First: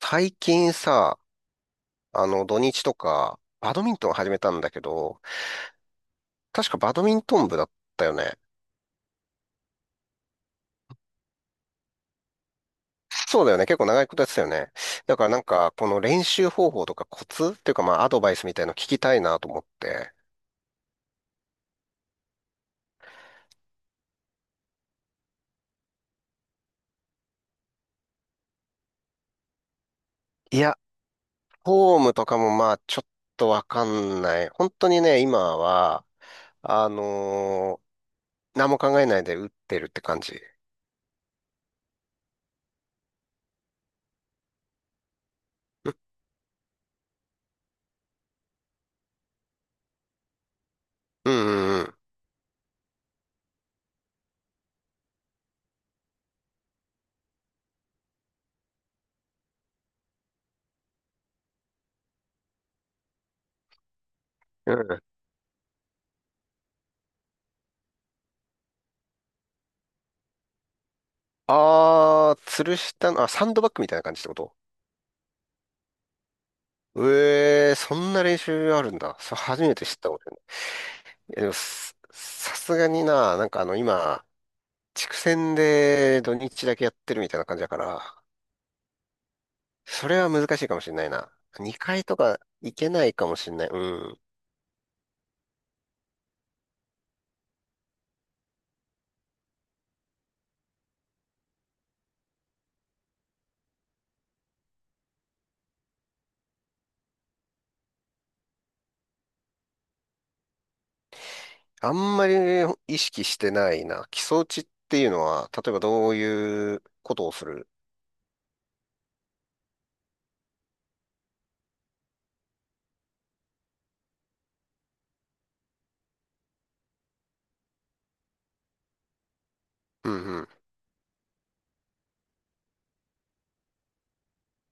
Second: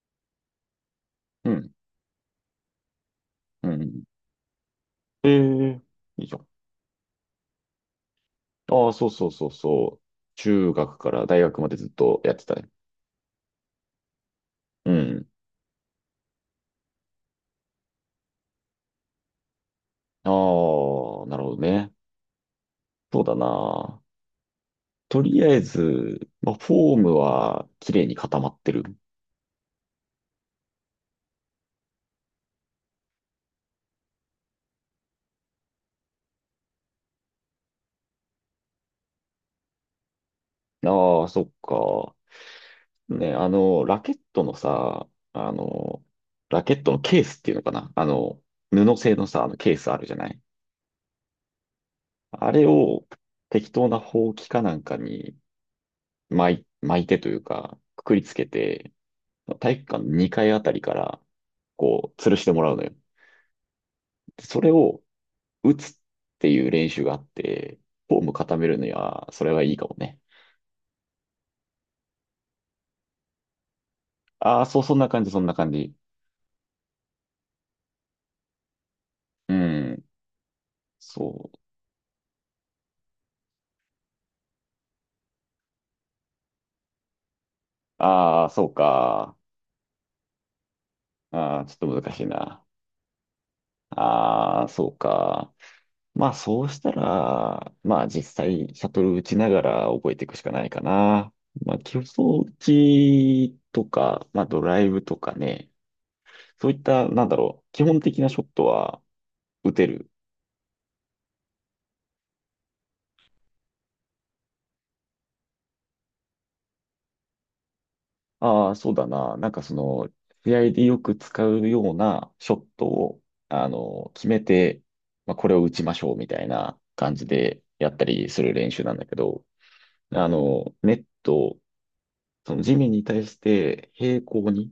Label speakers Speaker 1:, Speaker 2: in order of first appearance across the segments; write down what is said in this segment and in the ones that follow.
Speaker 1: 最近さ、
Speaker 2: うん、
Speaker 1: 土日とか、
Speaker 2: う
Speaker 1: バドミン
Speaker 2: ん。
Speaker 1: トン始めたんだけど、
Speaker 2: ええ、いいじゃん。
Speaker 1: 確かバドミントン部だったよね。
Speaker 2: ああ、そうそうそうそう。中学から大学までずっとやってたね。
Speaker 1: そうだよね。結構長いことやってたよね。
Speaker 2: う
Speaker 1: だか
Speaker 2: ん。
Speaker 1: らなんか、この練習方法とかコツっていうかまあ、アドバイスみたいの聞きたいなと思って。
Speaker 2: ああ、なるほどね。そうだな。とりあえず、まあ、フォームは綺麗に固まってる。
Speaker 1: いや、フォームとかもまあ、ちょっとわかんない。本当にね、今は、あのー何も考えないで打ってるって感じ。
Speaker 2: ああ、そっか。ね、あの、ラケットのさ、あ
Speaker 1: う
Speaker 2: の、ラケットのケースっていうのかな。あの、布製のさ、あのケースあるじゃない。
Speaker 1: んうん
Speaker 2: あれを適当なほうきかなんかに巻いてというか、くくりつけて、体育館の2階あたりから、こう、吊るしてもらうのよ。でそれ
Speaker 1: うん。う
Speaker 2: を
Speaker 1: ん。
Speaker 2: 打つっていう練習があって、フォーム固めるには、それはいいかもね。
Speaker 1: あー、吊るしたの、あ、サンドバッグみたいな感じってこと？
Speaker 2: ああ、そう、そんな感じ、そんな感じ。
Speaker 1: ええ、そんな練習あるんだ。それ
Speaker 2: う
Speaker 1: 初めて知っ
Speaker 2: ん、
Speaker 1: たことない。いやで
Speaker 2: そ
Speaker 1: も、
Speaker 2: う。
Speaker 1: さすがにな、なんか今、地区戦で土日だけやってるみたいな感じだから、
Speaker 2: ああ、そうか。
Speaker 1: それは難しいかもしれないな。
Speaker 2: ああ、ちょっ
Speaker 1: 2
Speaker 2: と
Speaker 1: 回
Speaker 2: 難
Speaker 1: と
Speaker 2: しい
Speaker 1: か
Speaker 2: な。
Speaker 1: 行けないかもしれない。うん。
Speaker 2: ああ、そうか。まあ、そうしたら、まあ、実際、シャトル打ちながら覚えていくしかないかな。まあ、基礎打ちとか、まあ、ドライブとかね、そういった、なんだろう、基本的なショットは打てる。
Speaker 1: あんまり意識してないな。基礎打ちっていうのは、例えばどういうことをする？
Speaker 2: ああ、そうだな。なんかその、試合でよく使うようなショットを、あの、決めて、まあ、これを打ちましょうみたいな感じでやったりする練習なんだけど、
Speaker 1: うん
Speaker 2: あ
Speaker 1: うん。
Speaker 2: の、ネット、その地面に対して平行に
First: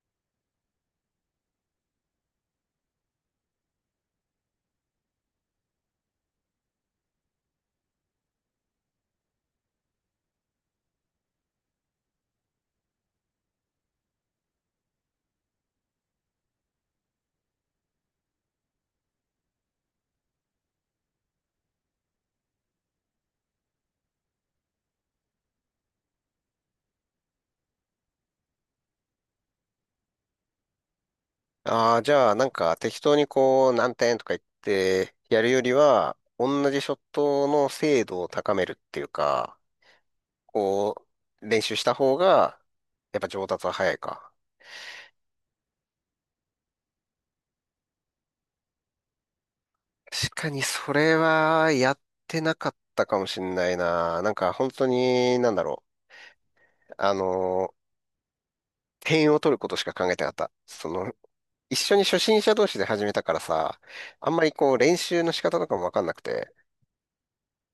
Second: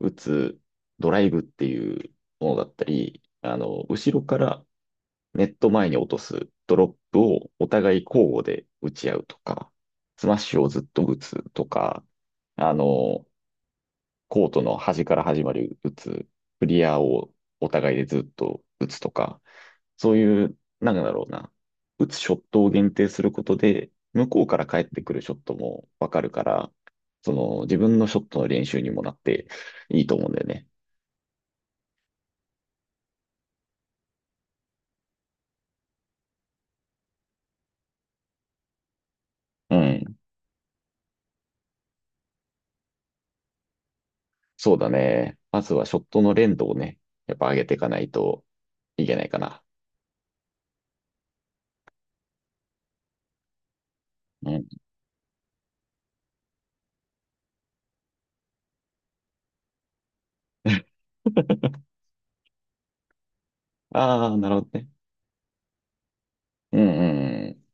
Speaker 2: 打つドライブっていうものだったり、あの、後ろからネット前に落とすドロップをお互い交互で打ち合うとか、スマッシュをずっと打つとか、あの、コートの端から始まる打つ、クリアをお互いでずっと打つとか、そういう、なんだろうな、打つショットを限定することで、向こうから返ってくるショットもわかるから、その自分のショットの練習にもなっていいと思うんだよね。
Speaker 1: ああ、じゃあなんか適当にこう何点とか言ってやるよりは、同じショットの精度を高めるっていうか、
Speaker 2: うん。
Speaker 1: こう、練習した方が、やっぱ上達は早いか。
Speaker 2: そうだね。まずはショットの連動をね、やっぱ上げていかないといけないかな。
Speaker 1: 確かにそれはやってなかったかもしんないな。なん
Speaker 2: う
Speaker 1: か
Speaker 2: ん。
Speaker 1: 本当に、なんだろう。点を取ることしか考えてなかった。その、一 緒に初心者同士で始めたからさ、
Speaker 2: あ
Speaker 1: あん
Speaker 2: あ、
Speaker 1: ま
Speaker 2: な
Speaker 1: り
Speaker 2: るほ
Speaker 1: こ
Speaker 2: ど
Speaker 1: う
Speaker 2: ね。
Speaker 1: 練習の仕方とかもわかんなくて。
Speaker 2: うんうんうん。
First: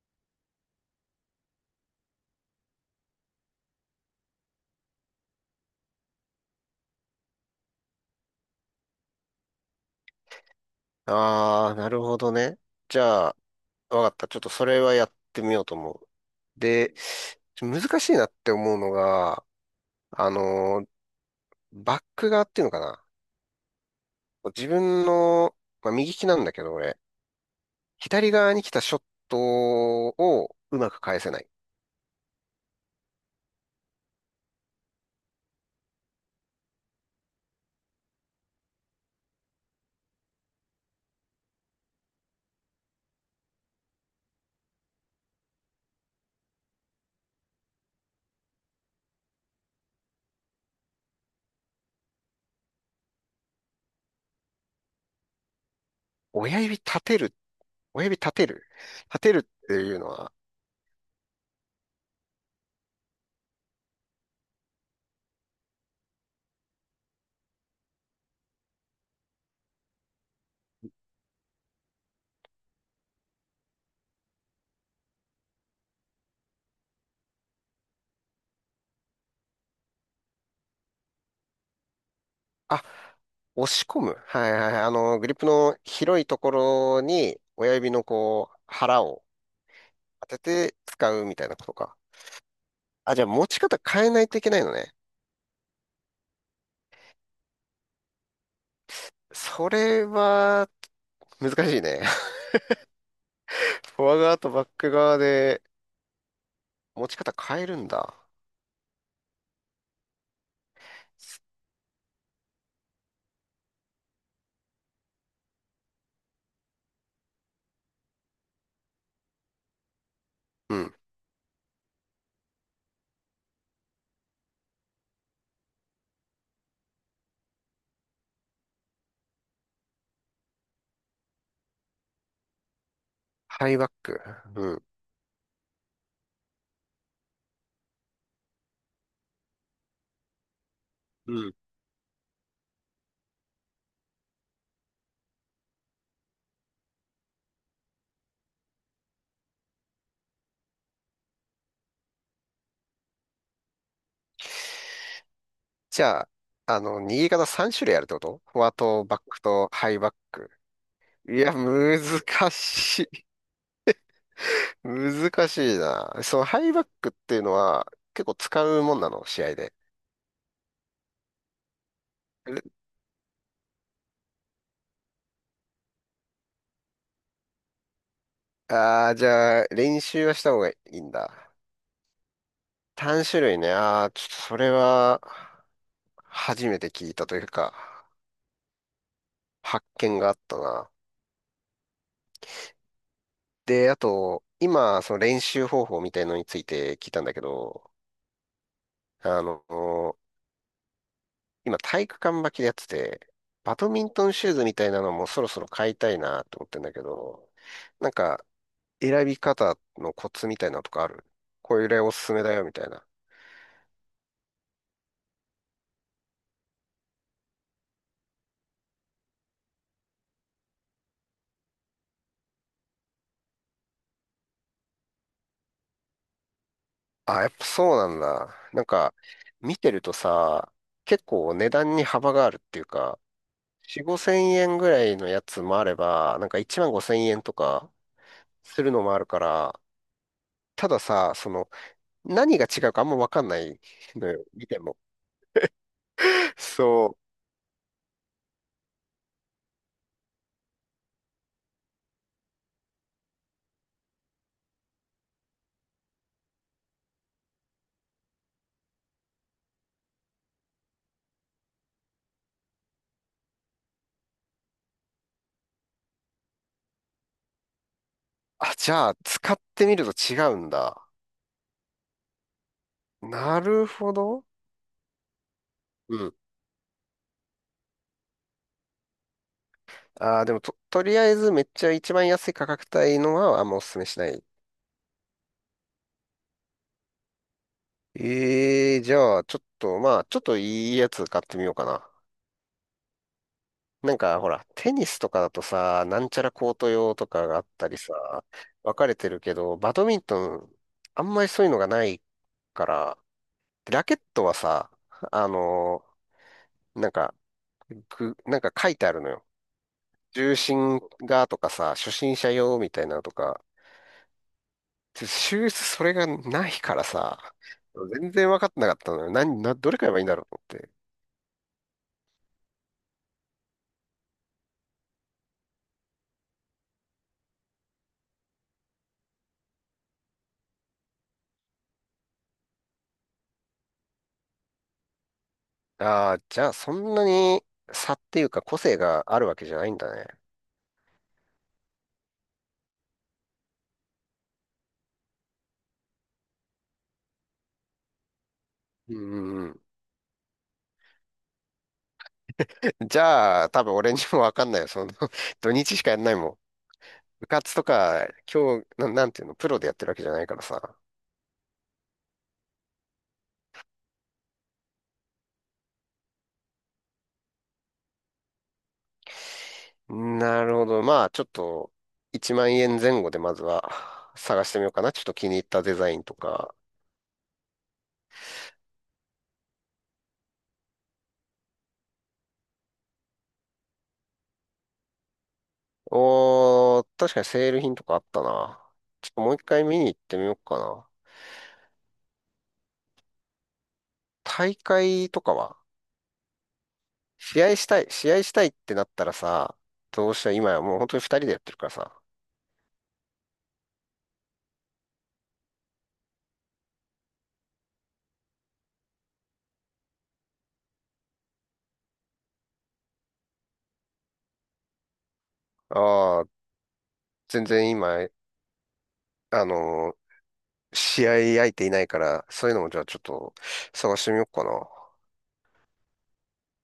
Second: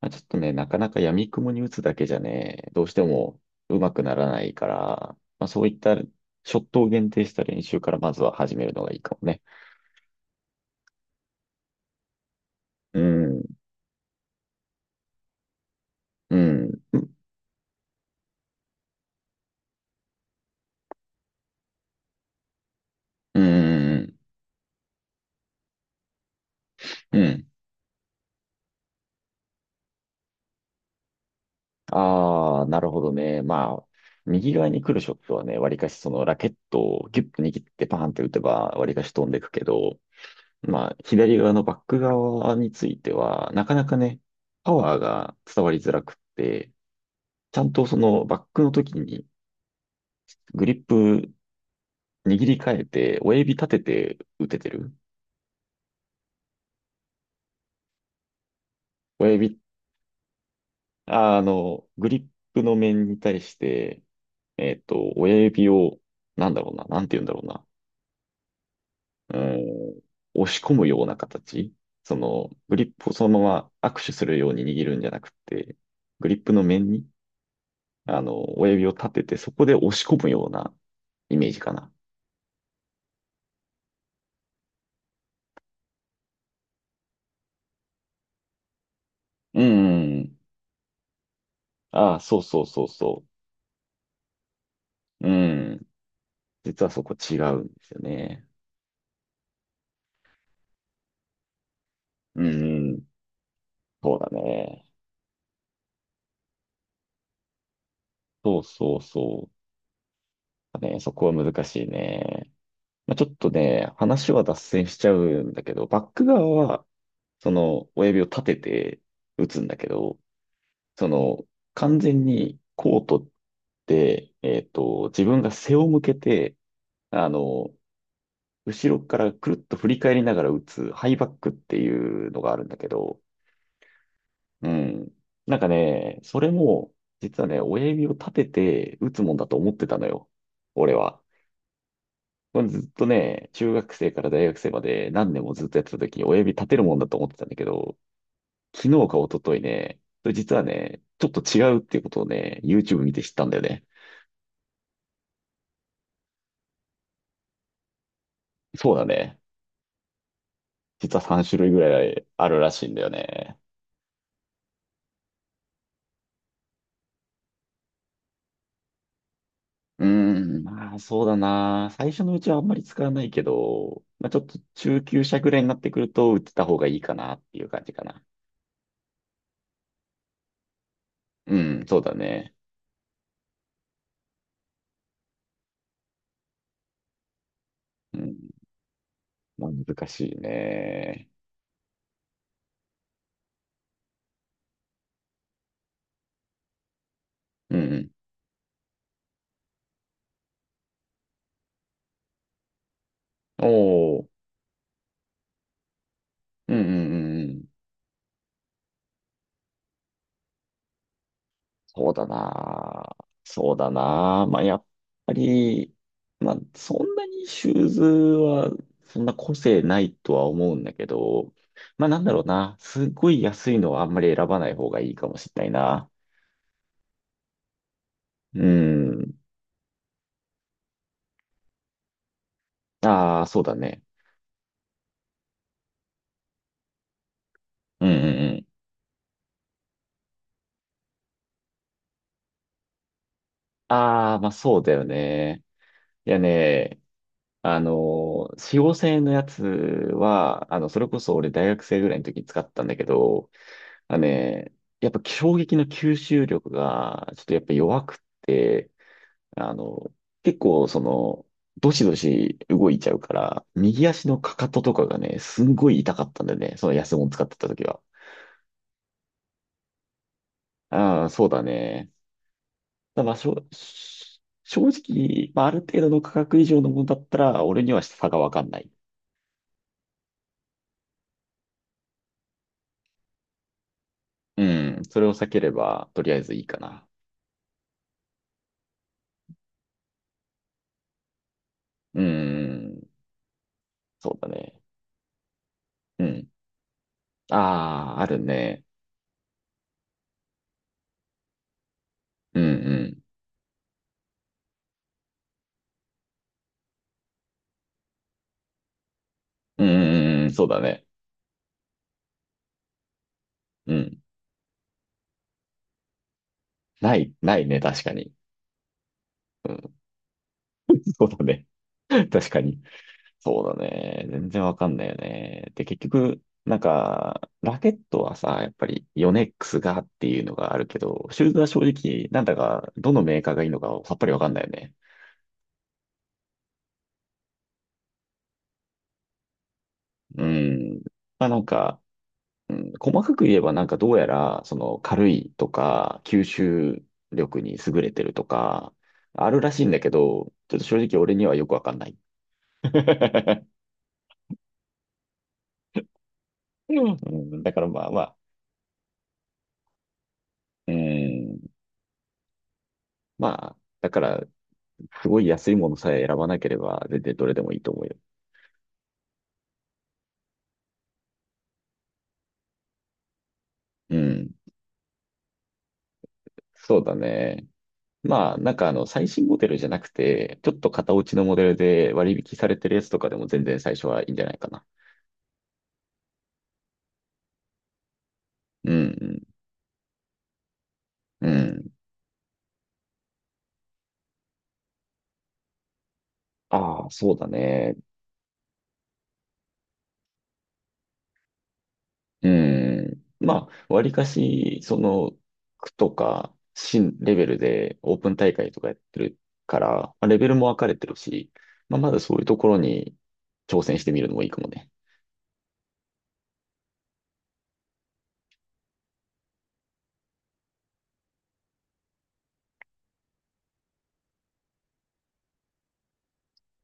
Speaker 2: まあ、ちょっとね、なかなか闇雲に打つだけじゃね、どうしても上手くならないから、まあ、そういったショットを限定した練習からまずは始めるのがいいかもね。
Speaker 1: ああ、なるほどね。
Speaker 2: う
Speaker 1: じゃあ、
Speaker 2: ん、
Speaker 1: わかった。ちょっとそれはやってみようと思う。
Speaker 2: うん、
Speaker 1: で、
Speaker 2: うん、
Speaker 1: 難しいなって思うのが、あの、バック側っていうのかな。
Speaker 2: うん、うん。
Speaker 1: 自分の、まあ、右利きなんだけど、俺、
Speaker 2: うん、
Speaker 1: 左側に来たショットをうまく返せない。
Speaker 2: ああ、なるほどね。まあ、右側に来るショットはね、わりかしそのラケットをギュッと握ってパーンって打てば、わりかし飛んでくけど、まあ、左側のバック側については、なかなかね、パワーが伝わりづらくって、ちゃんとそのバックの時にグリップ握り替えて、親指立てて打ててる。
Speaker 1: 親指立てる、親指立てる、立
Speaker 2: 親
Speaker 1: てるっ
Speaker 2: 指、
Speaker 1: ていうのは、
Speaker 2: あの、グリップの面に対して、親指を、なんだろうな、なんて言うんだろうな。うん、押し込むような形。その、グリップをそのまま握手するように握るんじゃなくて、グリップの面に、あの、親指を立てて、そこで押し込むようなイメージかな。
Speaker 1: あ、押し込む。はいはいはい。グリップの広いところに親指のこう、腹を
Speaker 2: う
Speaker 1: 当
Speaker 2: ん。
Speaker 1: てて使うみたいなことか。
Speaker 2: ああ、そうそうそう
Speaker 1: あ、じ
Speaker 2: そ
Speaker 1: ゃあ持ち方変えないといけないのね。
Speaker 2: う。うん。実はそこ違うんですよね。
Speaker 1: それは難しいね。
Speaker 2: うん。
Speaker 1: フォ
Speaker 2: そ
Speaker 1: ア
Speaker 2: うだ
Speaker 1: 側とバッ
Speaker 2: ね。
Speaker 1: ク側で持ち方変えるんだ。
Speaker 2: そうそうそう。ね、そこは難しいね。まあ、ちょっとね、話は脱線しちゃうんだけど、バック側はその親指を立てて打つんだけど、
Speaker 1: うん。
Speaker 2: その完全にコートって、自分が背を向けて、あの、後ろからくるっと振り返りながら打つハイバックっていうのがあるんだけど、
Speaker 1: ハイバック。う
Speaker 2: う
Speaker 1: ん。
Speaker 2: ん。なんかね、それも、実はね、親指を立てて打つもんだと思ってたのよ。俺は。
Speaker 1: うん。
Speaker 2: これずっとね、中学生から大学生まで何年もずっとやってた時に親指立てるもんだと思ってたんだけど、昨日か一昨日ね、それ実はね、ちょっと違うっていうことをね、YouTube 見て知ったんだよね。
Speaker 1: じゃあ、握り方3種類あるってこと？フォア
Speaker 2: そうだ
Speaker 1: とバッ
Speaker 2: ね。
Speaker 1: クとハイバック。
Speaker 2: 実は
Speaker 1: い
Speaker 2: 3
Speaker 1: や、
Speaker 2: 種類ぐ
Speaker 1: 難
Speaker 2: らいあるらしいんだ
Speaker 1: し
Speaker 2: よ
Speaker 1: い。
Speaker 2: ね。
Speaker 1: 難しいな。そのハイバックっていうのは結構使うもんなの、試合で？
Speaker 2: うーん、まあそうだな。最初のうちはあんまり使わないけど、まあちょっと中級者ぐらいになってくると打ってた方がいいかなっていう感じかな。
Speaker 1: ああー、じゃあ、練習はした方がいいんだ。
Speaker 2: うん、そうだね。
Speaker 1: 3種類ね。ああ、ちょっとそれは初めて聞いたというか、
Speaker 2: うん、まあ
Speaker 1: 発
Speaker 2: 難
Speaker 1: 見
Speaker 2: し
Speaker 1: があ
Speaker 2: い
Speaker 1: ったな。
Speaker 2: ね。
Speaker 1: で、あと、今、その練習方法みたいのについて聞いたんだけ
Speaker 2: う
Speaker 1: ど、
Speaker 2: ん。
Speaker 1: あの、今体育館履きでやってて、バドミン
Speaker 2: お
Speaker 1: ト
Speaker 2: ー、
Speaker 1: ンシューズみたいなのもそろそろ買いたいなと思っ
Speaker 2: うん
Speaker 1: て
Speaker 2: う
Speaker 1: ん
Speaker 2: んう
Speaker 1: だけ
Speaker 2: んう
Speaker 1: ど、
Speaker 2: ん。
Speaker 1: なんか選び方のコツみたいなのとかある？これ
Speaker 2: そ
Speaker 1: お
Speaker 2: う
Speaker 1: す
Speaker 2: だ
Speaker 1: すめだよみたいな。
Speaker 2: な。そうだな。まあ、やっぱり、まあ、そんなにシューズは、そんな個性ないとは思うんだけど、まあ、なんだろうな。すっごい安いのはあんまり選ばない方がいいかもしれないな。
Speaker 1: あ、やっぱそうなんだ。
Speaker 2: う
Speaker 1: なんか
Speaker 2: ん。
Speaker 1: 見てるとさ、結構値段に幅があるっていうか、
Speaker 2: ああ、そうだね。
Speaker 1: 4、5千円ぐらいのやつもあれば、なんか1万5千円とか
Speaker 2: うんうんうん。
Speaker 1: するのもあるから、たださ、その何が違うかあんまわかんないの
Speaker 2: ああ、
Speaker 1: よ、
Speaker 2: まあ、
Speaker 1: 見
Speaker 2: そ
Speaker 1: て
Speaker 2: うだ
Speaker 1: も。
Speaker 2: よね。いやね、
Speaker 1: そう。
Speaker 2: 使用性のやつは、あの、それこそ俺大学生ぐらいの時に使ったんだけど、あね、やっぱ衝撃の吸収力が、ちょっとやっぱ弱くって、あの、結構その、どしどし動いちゃうから、右足のかかととかがね、すんごい痛かったんだよね。その安物使ってた時は。
Speaker 1: あ、じゃあ、使ってみると違うんだ。
Speaker 2: ああ、そうだね。ただまあ、し
Speaker 1: な
Speaker 2: ょ、
Speaker 1: るほ
Speaker 2: し
Speaker 1: ど。
Speaker 2: 正直、まあ、ある程度
Speaker 1: う
Speaker 2: の価
Speaker 1: ん。
Speaker 2: 格以上のものだったら、俺には差がわかんない。
Speaker 1: ああ、でも、とりあえずめっちゃ一番安い価格帯のはあんまおすすめしない。
Speaker 2: うん。それを避ければ、とりあえずいいかな。
Speaker 1: ええ、じゃあ、ちょっと、まあ、ちょっといいやつ買ってみようかな。
Speaker 2: うん。
Speaker 1: なん
Speaker 2: そう
Speaker 1: か、
Speaker 2: だ
Speaker 1: ほら、
Speaker 2: ね。
Speaker 1: テニスとかだとさ、な
Speaker 2: う
Speaker 1: んちゃ
Speaker 2: ん。
Speaker 1: らコート用とかがあったり
Speaker 2: ああ、ある
Speaker 1: さ、
Speaker 2: ね。
Speaker 1: 分かれてるけど、バドミントン、あんまりそういうのがない
Speaker 2: うんう
Speaker 1: から、
Speaker 2: ん
Speaker 1: ラケットはさ、あのなんか、なんか書いてあるのよ。
Speaker 2: うんうんうん、
Speaker 1: 重
Speaker 2: そうだ
Speaker 1: 心
Speaker 2: ね。
Speaker 1: がとかさ、初心者用みたいなのとか、
Speaker 2: うん。
Speaker 1: 修正それがないから
Speaker 2: ない、
Speaker 1: さ、
Speaker 2: ないね、確かに。
Speaker 1: 全然分かってなかったのよ。
Speaker 2: う
Speaker 1: ど
Speaker 2: ん。
Speaker 1: れ買えばいいんだろうと思って。
Speaker 2: そうだね。確かに。そうだね。全然わかんないよね。で、結局、なんか、ラケットはさ、やっぱりヨネックスがっていうのがあるけど、シューズは正直、なんだか、どのメーカーがいいのかさっぱりわかんないよね。
Speaker 1: ああ、じゃあそんなに差っていうか個性があるわけじゃないんだね。
Speaker 2: うん。まあなんか、うん、細かく言えばなんかどうやら、その軽いとか、吸収力に優れてるとか、
Speaker 1: うんう
Speaker 2: ある
Speaker 1: んう
Speaker 2: ら
Speaker 1: ん。
Speaker 2: しいんだけど、ちょっと正直俺にはよくわかんない。
Speaker 1: じゃ あ、多分俺にも分かんないよ。その 土日しかやんないもん。
Speaker 2: う
Speaker 1: 部
Speaker 2: んだ
Speaker 1: 活
Speaker 2: か
Speaker 1: と
Speaker 2: らまあま
Speaker 1: か、
Speaker 2: あ、
Speaker 1: 今日、なんていうの、プロでやってるわけじゃないから
Speaker 2: う
Speaker 1: さ。
Speaker 2: ん、まあ、だから、すごい安いものさえ選ばなければ、全然どれでもいいと思うよ。
Speaker 1: なるほど。まあ、ちょっと、1万円前後でまずは
Speaker 2: う ん、
Speaker 1: 探してみようかな。ちょっと気に入ったデザインとか。
Speaker 2: そうだね。まあ、なんかあの、最新モデルじゃなくて、ちょっと型落ちのモデルで割引されてるやつとかでも全然最初はいいんじゃないかな。
Speaker 1: おー、確かにセール品とかあったな。
Speaker 2: う
Speaker 1: ちょっと
Speaker 2: ん、
Speaker 1: もう一回見に行ってみようかな。
Speaker 2: うん。うん、
Speaker 1: 大会とかは
Speaker 2: ああ、そうだ
Speaker 1: 試合し
Speaker 2: ね。
Speaker 1: たい、試合したいってなったらさ、どうしたら今やもう本当に二人でやってるからさ。
Speaker 2: うん。まあ、わりかし、その、区とか、新レベルでオープン大会とかやってるから、まあレベルも分かれてるし、まあ、まだそういうところに挑戦してみるのもいいかもね。
Speaker 1: ああ、全然今、あのー試合相手いないから、そういうのもじゃあちょっと探してみようかな。